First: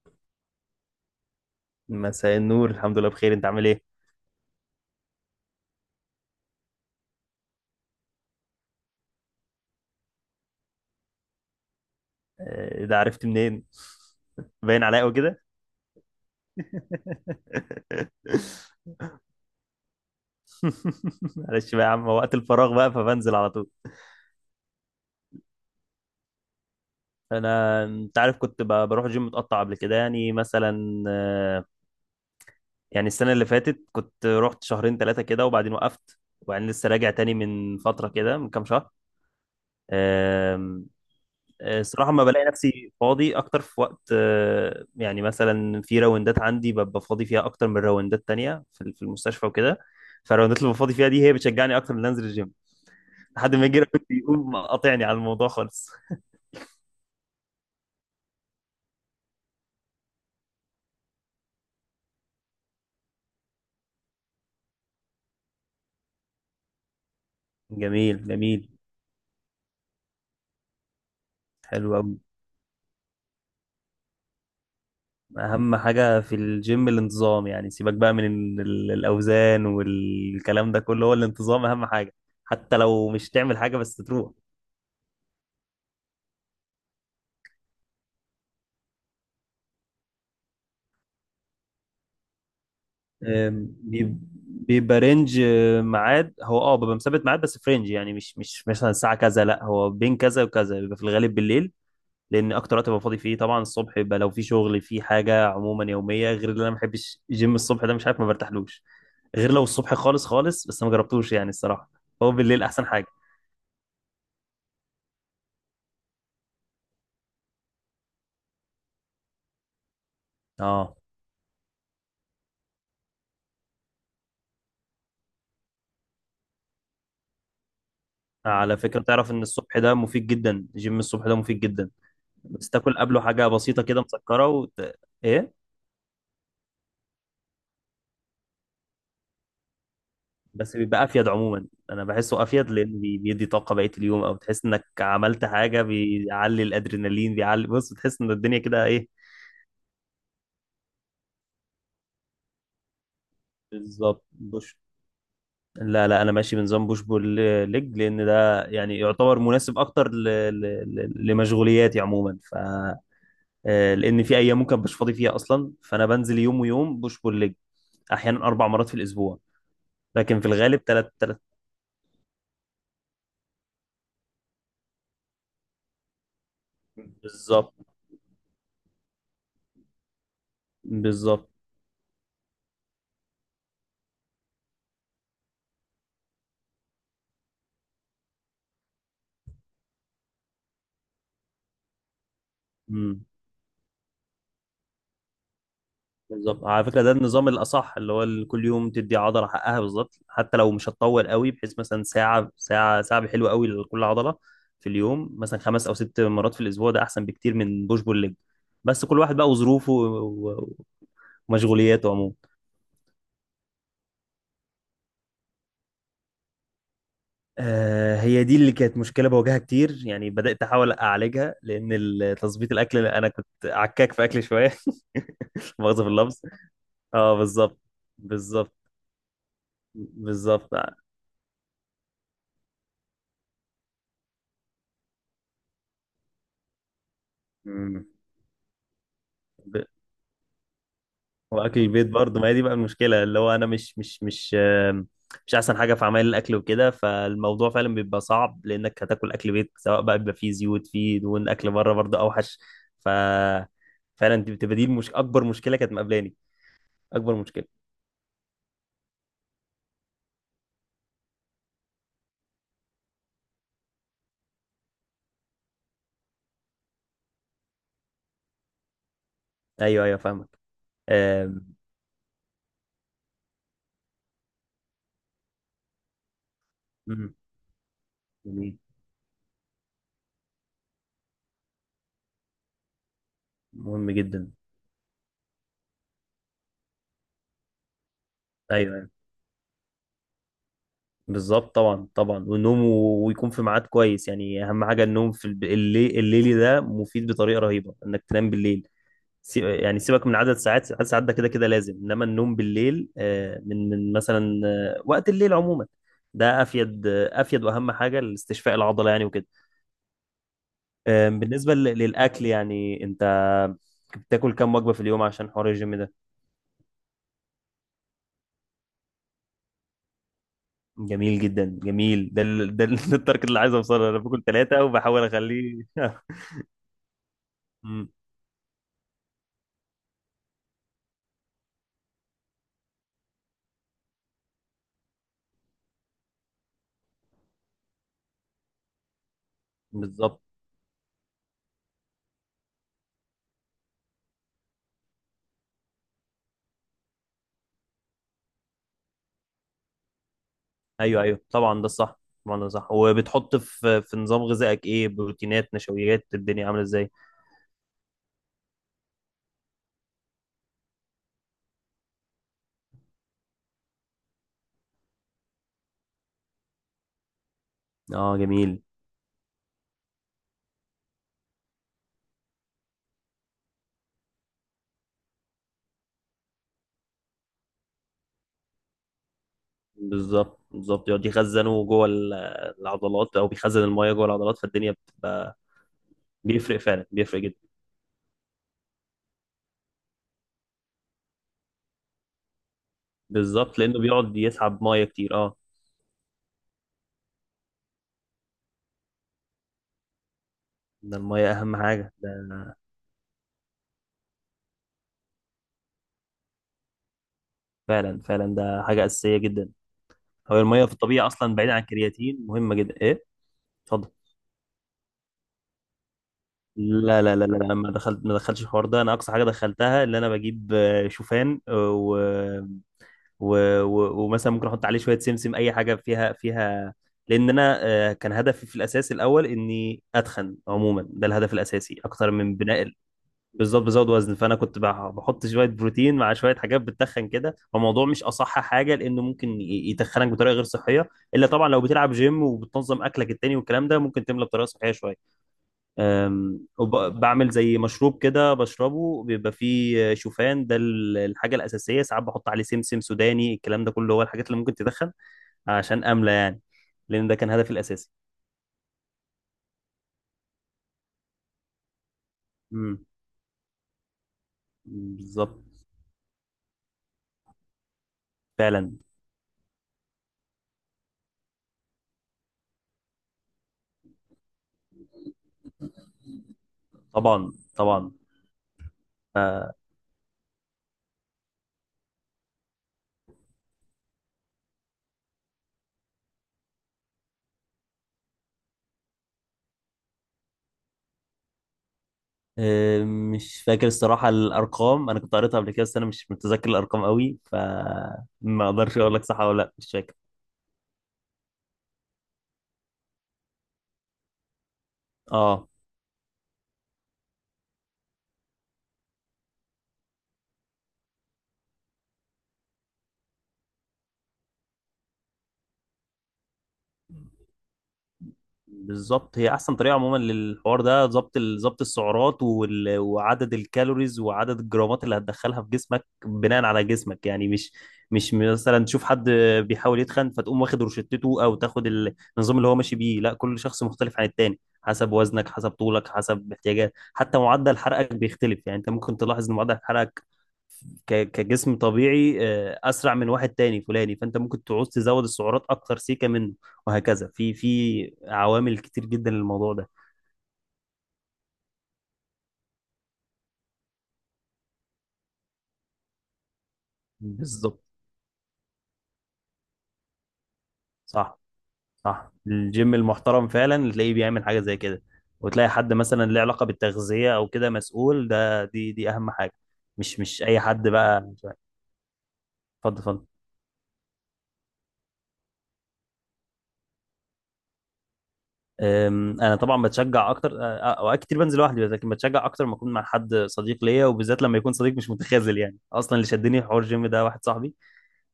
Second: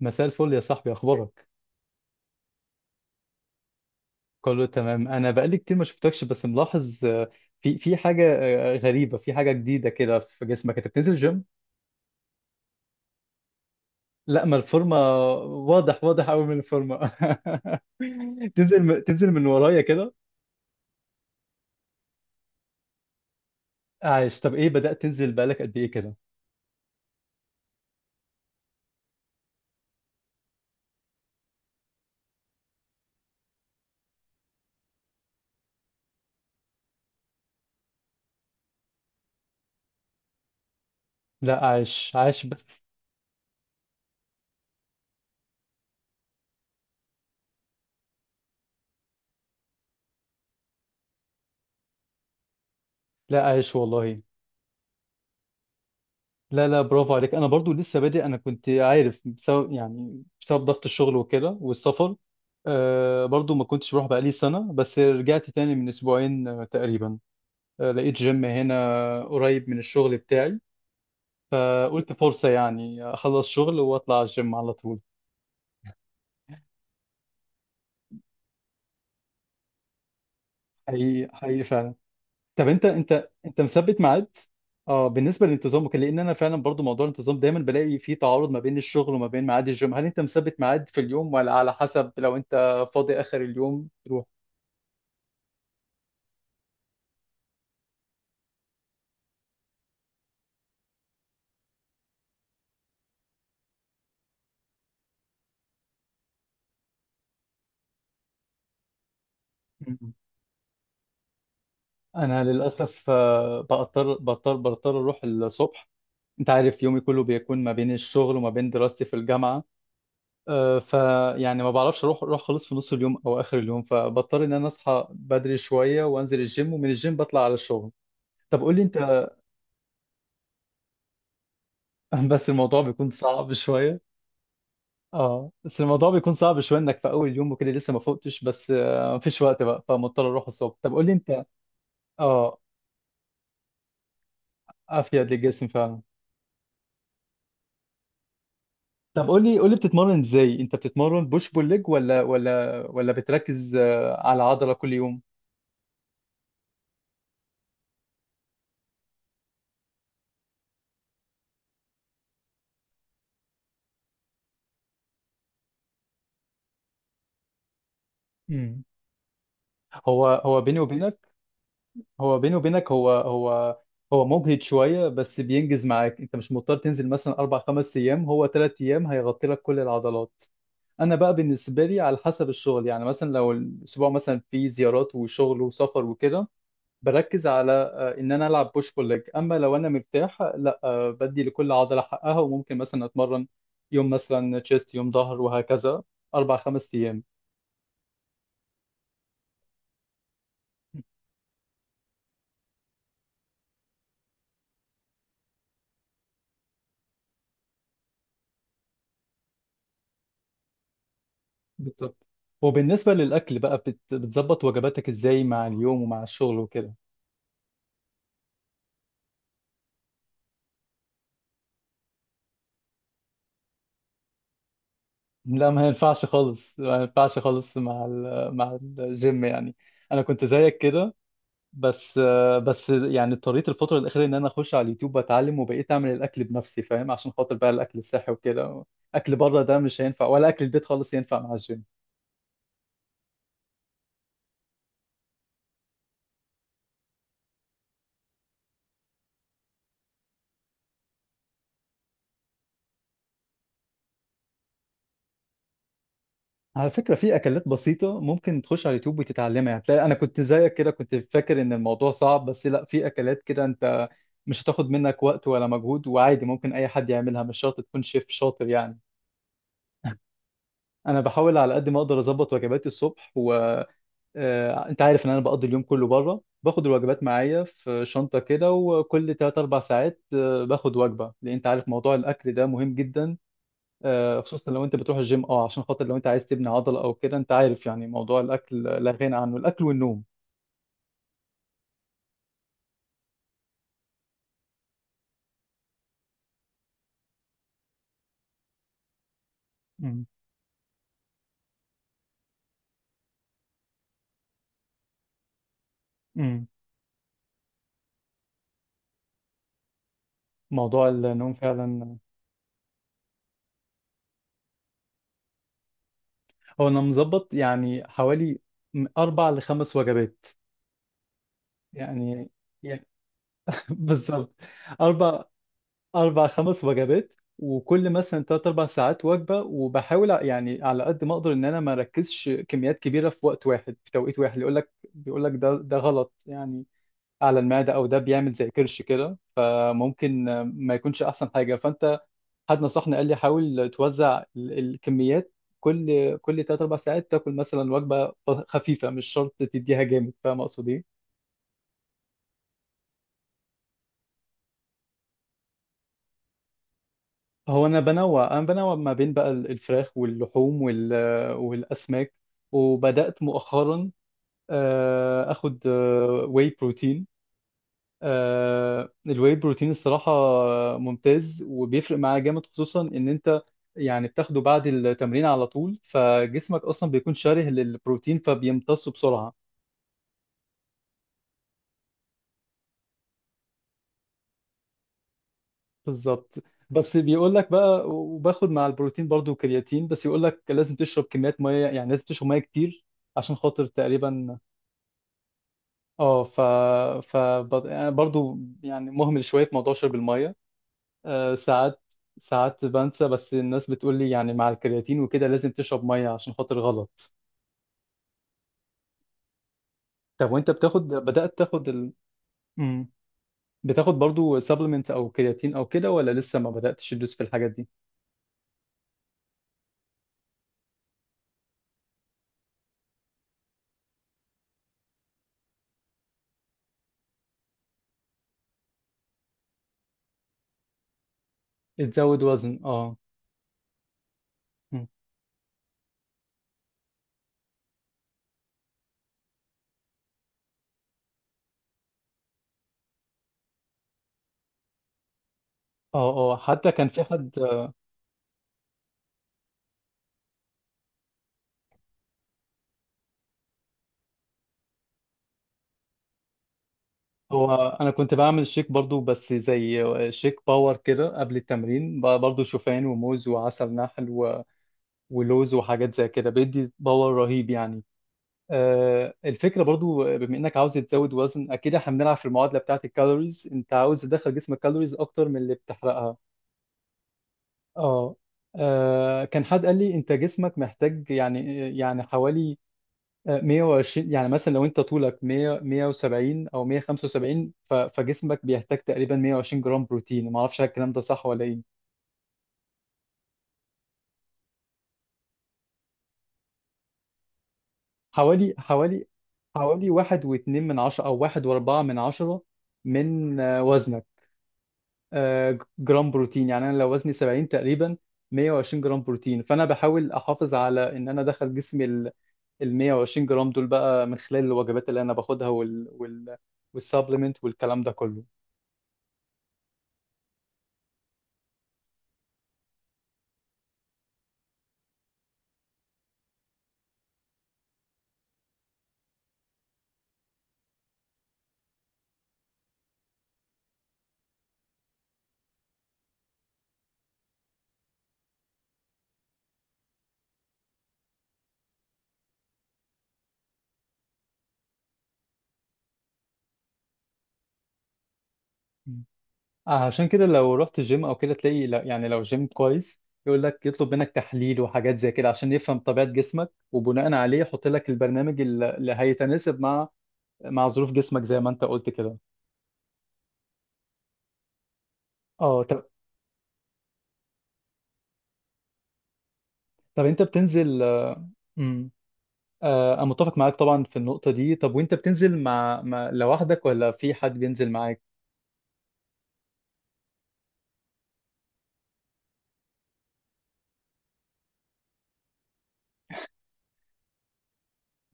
مساء الفل يا صاحبي، اخبارك؟ مساء النور، الحمد لله بخير. انت عامل ايه؟ كله تمام. انا بقالي كتير ما شفتكش، بس ملاحظ في حاجه. غريبه، في حاجه جديده كده في جسمك، انت بتنزل جيم؟ ده عرفت منين؟ لا، ما باين الفورمه عليا قوي كده. واضح، واضح قوي من الفورمه. تنزل من ورايا كده. معلش بقى يا عم، وقت الفراغ بقى فبنزل على طول. عايش؟ طب ايه، بدأت تنزل بقالك قد ايه كده؟ انا انت عارف كنت بروح جيم متقطع قبل كده، يعني مثلا يعني السنه اللي فاتت كنت رحت شهرين ثلاثه كده، وبعدين وقفت، وبعدين لسه راجع تاني من فتره كده، من كام شهر. لا الصراحة عايش، ما بلاقي نفسي فاضي أكتر في وقت، يعني مثلا في راوندات عندي ببقى فاضي فيها أكتر من راوندات تانية في في المستشفى وكده، فالراوندات اللي ببقى فاضي فيها دي هي بتشجعني أكتر من أنزل الجيم، لا لحد ما عايش يجي راجل والله. يقوم قاطعني على الموضوع خالص. لا برافو عليك. انا برضو لسه بادئ. انا كنت عارف بسبب يعني بسبب ضغط الشغل وكده والسفر. آه برضو ما كنتش بروح بقالي سنة، بس رجعت تاني من اسبوعين تقريبا. آه لقيت جميل جيم جميل. هنا قريب من الشغل بتاعي. آه حلو قلت أوي. فرصة يعني اخلص شغل واطلع على الجيم على طول. أهم حاجة في الجيم الانتظام، يعني سيبك بقى من الأوزان والكلام ده كله، هو حقيقي حقيقي الانتظام أهم فعلا. حاجة، طب حتى انت، لو انت مش تعمل انت حاجة بس مثبت تروح. ميعاد؟ اه بالنسبه للانتظام وكده، لان انا فعلا برضو موضوع الانتظام دايما بلاقي فيه تعارض ما بين الشغل وما بين ميعاد الجيم. هل انت مثبت ميعاد في اليوم، ولا على حسب لو انت فاضي اخر آم، اليوم بيب- تروح؟ بيبقى رينج، ميعاد، هو ببقى مثبت ميعاد بس في رينج، يعني مش مثلا الساعه كذا، لا هو بين كذا وكذا، بيبقى في الغالب بالليل، لان اكتر وقت ببقى فاضي فيه. طبعا الصبح يبقى لو في شغل في حاجه عموما يوميه، غير اللي انا ما بحبش جيم الصبح ده، مش عارف، ما برتاحلوش، غير لو الصبح مم. خالص خالص، بس ما جربتوش يعني الصراحه. هو انا بالليل احسن حاجه. للاسف بضطر اروح الصبح. انت عارف يومي كله بيكون ما بين الشغل وما بين دراستي في الجامعه. اه، فيعني ما بعرفش اروح، خالص في نص اليوم او اخر اليوم، فبضطر ان انا اصحى بدري شويه وانزل الجيم، ومن الجيم بطلع على الشغل. طب قول على لي انت. فكره تعرف ان الصبح ده مفيد جدا، جيم الصبح ده مفيد جدا، بس بس الموضوع تاكل بيكون قبله حاجه صعب بسيطه شوية. كده مسكره اه ايه. بس الموضوع بيكون صعب شوية، انك في اول يوم وكده لسه ما فوقتش، بس مفيش وقت بقى فمضطر اروح الصبح. بس طب بيبقى قول لي افيد انت. عموما، انا بحسه اه افيد، لان بيدي طاقه بقيه اليوم، او تحس انك افيد عملت للجسم حاجه، فعلا. بيعلي الادرينالين، بيعلي، بص، بتحس ان الدنيا كده ايه. طب قول لي، قول لي بتتمرن ازاي، انت بتتمرن بوش بول ليج ولا بتركز بالظبط، على عضلة بوش. كل يوم؟ لا لا، انا ماشي بنظام بوش بول ليج، لان ده يعني يعتبر مناسب اكتر لمشغولياتي عموما. ف آه، لان في ايام ممكن مش فاضي فيها اصلا، فانا بنزل يوم ويوم بوش بول ليج. احيانا 4 امم. مرات في الاسبوع، هو لكن في هو بيني الغالب ثلاث وبينك. ثلاث هو بيني وبينك، هو هو مجهد شوية بس بينجز معاك. انت مش مضطر تنزل مثلا اربع بالظبط، خمس ايام، هو ثلاث ايام هيغطي لك كل العضلات. انا بقى بالظبط، بالنسبه لي على حسب الشغل، يعني مثلا لو الاسبوع مثلا فيه زيارات وشغل وسفر وكده بركز على ان انا العب بوش بول ليج. اما لو انا مرتاح لا، بدي لكل عضله حقها، وممكن مثلا اتمرن يوم مثلا تشيست يوم ظهر وهكذا، اربع بالظبط. على خمس فكره ده ايام. النظام الاصح، اللي هو كل يوم تدي عضله حقها بالظبط، حتى لو مش هتطول قوي، بحيث مثلا ساعه ساعه، ساعه حلوه قوي لكل عضله في اليوم، مثلا 5 أو 6 مرات في الاسبوع، ده احسن بكتير من بوش بول ليج، بس كل واحد بقى وظروفه ومشغولياته بالظبط. عموما. وبالنسبه للاكل بقى، بتظبط وجباتك ازاي مع اليوم ومع الشغل وكده؟ آه، هي دي اللي كانت مشكله بواجهها كتير، يعني بدات احاول اعالجها، لان تظبيط الاكل، انا كنت عكاك في اكل شويه. لا ما مؤاخذه في ينفعش اللفظ. خالص، ما ينفعش اه خالص بالظبط، مع بالظبط، مع الجيم يعني. انا كنت بالظبط. زيك كده، بس يعني اضطريت الفترة الأخيرة إن أنا أخش على اليوتيوب وأتعلم، وبقيت أعمل الأكل بنفسي فاهم، عشان خاطر بقى الأكل مم. الصحي وكده. أكل بره ده مش هينفع، ولا أكل البيت خالص ينفع مع واكل الجيم. البيت برضه، ما هي دي بقى المشكله، اللي هو انا مش احسن حاجه في عمل الاكل وكده، فالموضوع فعلا بيبقى صعب، لانك هتاكل اكل بيت سواء بقى، بيبقى فيه زيوت، فيه دهون، اكل بره برضه اوحش. ف فعلا دي بتبقى، دي اكبر مشكله كانت مقابلاني. على فكرة اكبر في مشكله. أكلات بسيطة ممكن تخش على اليوتيوب وتتعلمها يعني، تلاقي أنا كنت زيك كده كنت فاكر إن الموضوع صعب، بس لا، في أكلات كده أنت مش هتاخد منك وقت ولا مجهود، وعادي ممكن أي حد يعملها، مش شرط تكون شيف شاطر يعني. ايوه ايوه فاهمك. أنا بحاول آم، على قد ما أقدر أظبط وجباتي الصبح و... انت عارف ان انا بقضي اليوم كله بره، باخد الوجبات مم، معايا في شنطه كده، جميل. وكل 3 4 ساعات باخد وجبه، لان انت عارف موضوع الاكل ده مهم جدا. مهم جدا. خصوصا لو انت بتروح الجيم، اه عشان خاطر لو انت عايز تبني عضله او كده، انت عارف يعني موضوع الاكل ايوه ايوه، لا غنى عنه، الاكل والنوم. بالظبط طبعا، طبعا، والنوم ويكون في ميعاد كويس، يعني اهم حاجه النوم في الليل، الليلي ده مفيد بطريقه رهيبه انك تنام بالليل. يعني مم. سيبك من عدد ساعات، عدد ساعات ده كده كده لازم، انما النوم بالليل من مثلا وقت الليل عموما ده مم. افيد، افيد، واهم حاجه لاستشفاء العضله يعني وكده. موضوع النوم بالنسبه فعلا. للاكل يعني، انت بتاكل كام وجبه في اليوم عشان حوار الجيم ده؟ هو انا مظبط يعني حوالي من اربع لخمس وجبات. جميل جدا، جميل، يعني، يعني التارجت اللي عايز اوصله، انا باكل بالظبط. ثلاثه وبحاول اربع، اخليه. أربع خمس وجبات، مم، وكل مثلا تلات أربع ساعات وجبة، وبحاول يعني على قد ما أقدر إن أنا ما أركزش كميات كبيرة في وقت واحد في توقيت واحد. يقول لك، بيقول لك ده غلط يعني على المعدة، أو ده بيعمل زي كرش كده، بالظبط. فممكن ما يكونش أحسن حاجة. فأنت، حد نصحني قال لي حاول توزع الكميات، كل تلات أربع ساعات تاكل مثلا وجبة خفيفة، مش شرط تديها جامد، فاهم أقصد إيه؟ ايوه ايوه طبعا، ده الصح. طبعا ده صح. وبتحط في نظام غذائك ايه؟ بروتينات، نشويات، الدنيا عامله ازاي؟ هو انا بنوع، انا بنوع ما بين بقى الفراخ واللحوم والاسماك. وبدات مؤخرا اخد واي بروتين. اه جميل. الواي بروتين الصراحه ممتاز، وبيفرق معاه جامد، خصوصا ان انت يعني بتاخده بعد التمرين على طول، فجسمك اصلا بيكون شره للبروتين فبيمتصه بسرعه. بالظبط بالظبط، يقعد يخزنه جوه العضلات، او بيخزن المايه جوه العضلات، فالدنيا بتبقى بالظبط. بيفرق فعلا، بس بيفرق بيقول جدا. لك بقى، وباخد مع البروتين برضو كرياتين، بس يقول لك لازم تشرب كميات ميه، يعني لازم تشرب ميه كتير عشان بالظبط، خاطر لانه بيقعد تقريبا. يسحب مايه كتير. اه، اه ف يعني برضو يعني مهمل شويه في موضوع شرب الميه. ده المايه اهم ساعات، حاجه ده. بنسى، بس الناس بتقول لي يعني مع الكرياتين وكده لازم تشرب ميه عشان خاطر غلط. فعلا فعلا، ده حاجه اساسيه جدا. طب هو وانت المايه في بتاخد، الطبيعه اصلا، بدأت بعيد عن تاخد الكرياتين، مهمه جدا، مم. ايه. اتفضل. بتاخد برضو سبلمنت او كرياتين او كده، ولا لسه ما بدأتش لا تدوس لا في لا لا الحاجات لا، دي؟ ما دخلتش الحوار ده، انا اقصى حاجه دخلتها اللي انا بجيب شوفان، و... ومثلا ممكن احط عليه شويه سمسم، اي حاجه فيها، لان انا كان هدفي في الاساس الاول اني اتخن عموما، ده الهدف الاساسي اكتر تزود من وزن بناء اه. بالظبط. بزود وزن، فانا كنت مم. بحط شويه بروتين مع شويه حاجات بتتخن كده، فالموضوع مش اصح حاجه، لانه ممكن يتخنك بطريقه غير صحيه، الا طبعا لو بتلعب جيم وبتنظم اكلك التاني والكلام ده، ممكن تملى بطريقه صحيه شويه. اه، اه حتى كان في وبعمل حد. زي مشروب كده بشربه، بيبقى فيه شوفان، ده الحاجة الأساسية. ساعات بحط عليه سمسم، سوداني، الكلام ده كله هو الحاجات اللي ممكن تدخن، عشان أملى يعني، لأن ده كان هدفي هو انا الأساسي. كنت بعمل شيك برضو بس زي شيك باور كده قبل التمرين برضو امم، شوفان وموز وعسل نحل بالظبط. ولوز وحاجات زي كده، بيدي باور رهيب يعني. فعلا، الفكره برضو بما انك عاوز تزود وزن، اكيد احنا بنلعب في المعادله بتاعت الكالوريز، انت عاوز تدخل جسمك كالوريز اكتر من اللي بتحرقها. طبعا طبعا. اه. كان ف- حد قال لي انت جسمك محتاج يعني، يعني حوالي 120. يعني مثلا لو انت طولك 100 170 او 175، فجسمك بيحتاج تقريبا 120 جرام بروتين. ما اعرفش الكلام ده صح ولا ايه. أم، مش فاكر الصراحة الأرقام، أنا كنت قريتها قبل كده، بس أنا مش متذكر الأرقام قوي، فما حوالي، أقدرش أقول لك حوالي صح ولا لأ، مش حوالي فاكر. واحد واتنين من عشرة أو واحد وأربعة من عشرة من وزنك اه جرام بروتين. يعني أنا لو وزني 70 تقريبا، 120 جرام بروتين، فأنا بحاول أحافظ على إن أنا أدخل جسمي ال 120 جرام دول بقى من خلال الوجبات اللي أنا باخدها وال والسبلمنت والكلام ده كله. بالظبط، هي احسن طريقه عموما للحوار ده، ضبط ضبط السعرات وعدد الكالوريز وعدد الجرامات اللي هتدخلها في جسمك بناء على جسمك، يعني مش مثلا تشوف حد بيحاول يتخن فتقوم واخد روشتته او تاخد النظام اللي هو ماشي بيه، لا كل شخص مختلف عن التاني، حسب وزنك، حسب طولك، حسب احتياجات، حتى معدل حرقك بيختلف، يعني انت ممكن تلاحظ ان معدل حرقك كجسم طبيعي اسرع من واحد تاني فلاني، فانت ممكن تعوز تزود السعرات اكتر سيكه منه وهكذا. في عوامل كتير جدا للموضوع ده. عشان كده لو رحت جيم او كده تلاقي يعني لو جيم كويس يقول لك، يطلب منك تحليل وحاجات زي كده عشان يفهم طبيعة جسمك، وبناء عليه بالظبط. يحط لك البرنامج اللي هيتناسب مع، مع ظروف صح، جسمك زي ما انت قلت صح، كده. الجيم المحترم فعلا تلاقيه بيعمل حاجه زي كده، وتلاقي اه حد طب. مثلا له علاقه بالتغذيه او كده مسؤول، ده دي اهم حاجه، مش طب انت مش اي حد بتنزل. بقى. اتفضل. امم. آه انا اتفضل. متفق معاك طبعا في النقطة دي. طب وانت بتنزل مع لوحدك ولا في حد بينزل معاك؟ انا طبعا بتشجع اكتر، أه، آه، اوقات كتير بنزل لوحدي بس، لكن بتشجع اكتر ما اكون مع حد صديق ليا، وبالذات لما يكون صديق مش متخاذل، يعني اصلا اللي شدني في حوار الجيم ده واحد صاحبي،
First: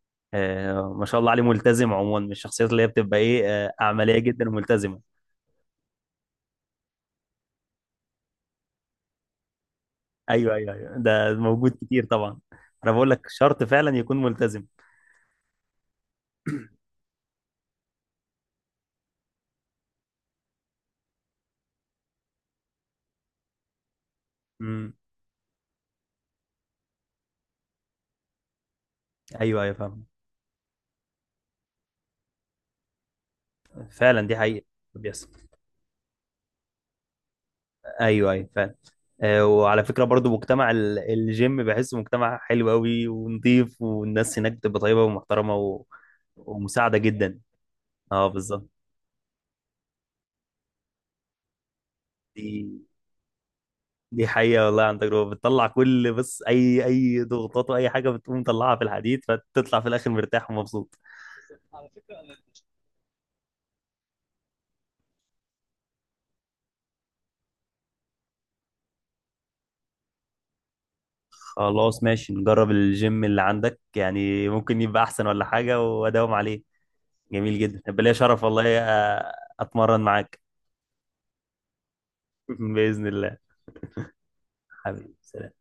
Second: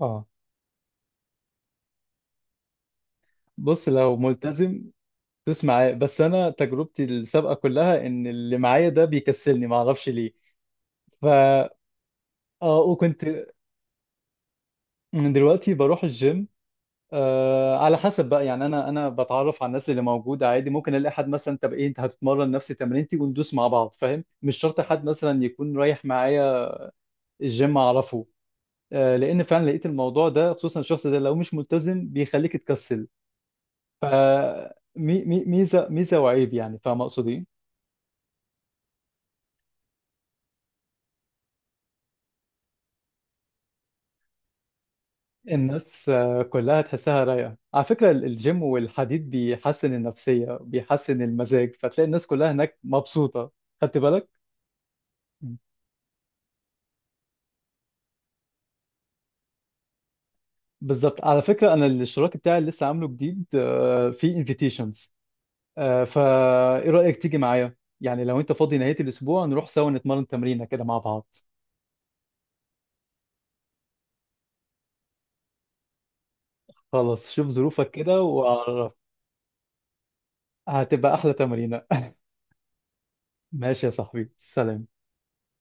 اه ما شاء الله عليه، ملتزم عموما، من الشخصيات اللي هي بتبقى ايه، بص لو عمليه جدا ملتزم وملتزمه. تدوس معاه، بس انا تجربتي السابقة كلها ان اللي معايا ده بيكسلني، ما اعرفش ليه. ايوه ايوه ايوه، ف ده موجود كتير طبعا. اه انا بقول لك وكنت. شرط فعلا يكون ملتزم. أنا دلوقتي بروح الجيم على حسب بقى، يعني انا بتعرف على الناس اللي موجوده عادي، ممكن الاقي حد مثلا طب ايه انت هتتمرن نفس تمرينتي وندوس مع بعض، فاهم؟ مش شرط امم. حد مثلا يكون رايح معايا الجيم اعرفه. آه لان ايوه فعلا ايوه لقيت فاهم، الموضوع ده، خصوصا الشخص ده لو مش ملتزم بيخليك تكسل. فعلا دي حقيقه، مي بيحصل. مي ميزه، وعيب يعني، فاهم اقصد ايه؟ ايوه ايوه فعلا. وعلى فكره برضو، مجتمع الجيم بحسه مجتمع حلو قوي ونضيف، والناس هناك بتبقى طيبه ومحترمه الناس كلها ومساعده تحسها جدا. رايقه على فكره. اه الجيم بالظبط، والحديد بيحسن النفسيه، بيحسن المزاج، فتلاقي الناس كلها هناك دي مبسوطه. خدت دي بالك. حقيقة والله، عن تجربة بتطلع كل، بس أي أي ضغوطات وأي حاجة بتقوم مطلعها في الحديد، فتطلع في الآخر مرتاح ومبسوط. بالظبط. على فكرة أنا الاشتراك بتاعي اللي لسه عامله جديد فيه انفيتيشنز، فا إيه رأيك تيجي معايا؟ يعني لو أنت فاضي نهاية الأسبوع نروح سوا نتمرن تمرينة كده مع بعض. خلاص ماشي، نجرب الجيم اللي عندك، يعني ممكن يبقى أحسن ولا حاجة وأداوم عليه. خلاص شوف جميل جدا، ظروفك هيبقى ليا كده شرف والله، وأعرف. أ- أتمرن معاك. هتبقى أحلى تمرينة. بإذن الله. ماشي يا صاحبي، سلام. حبيبي سلام.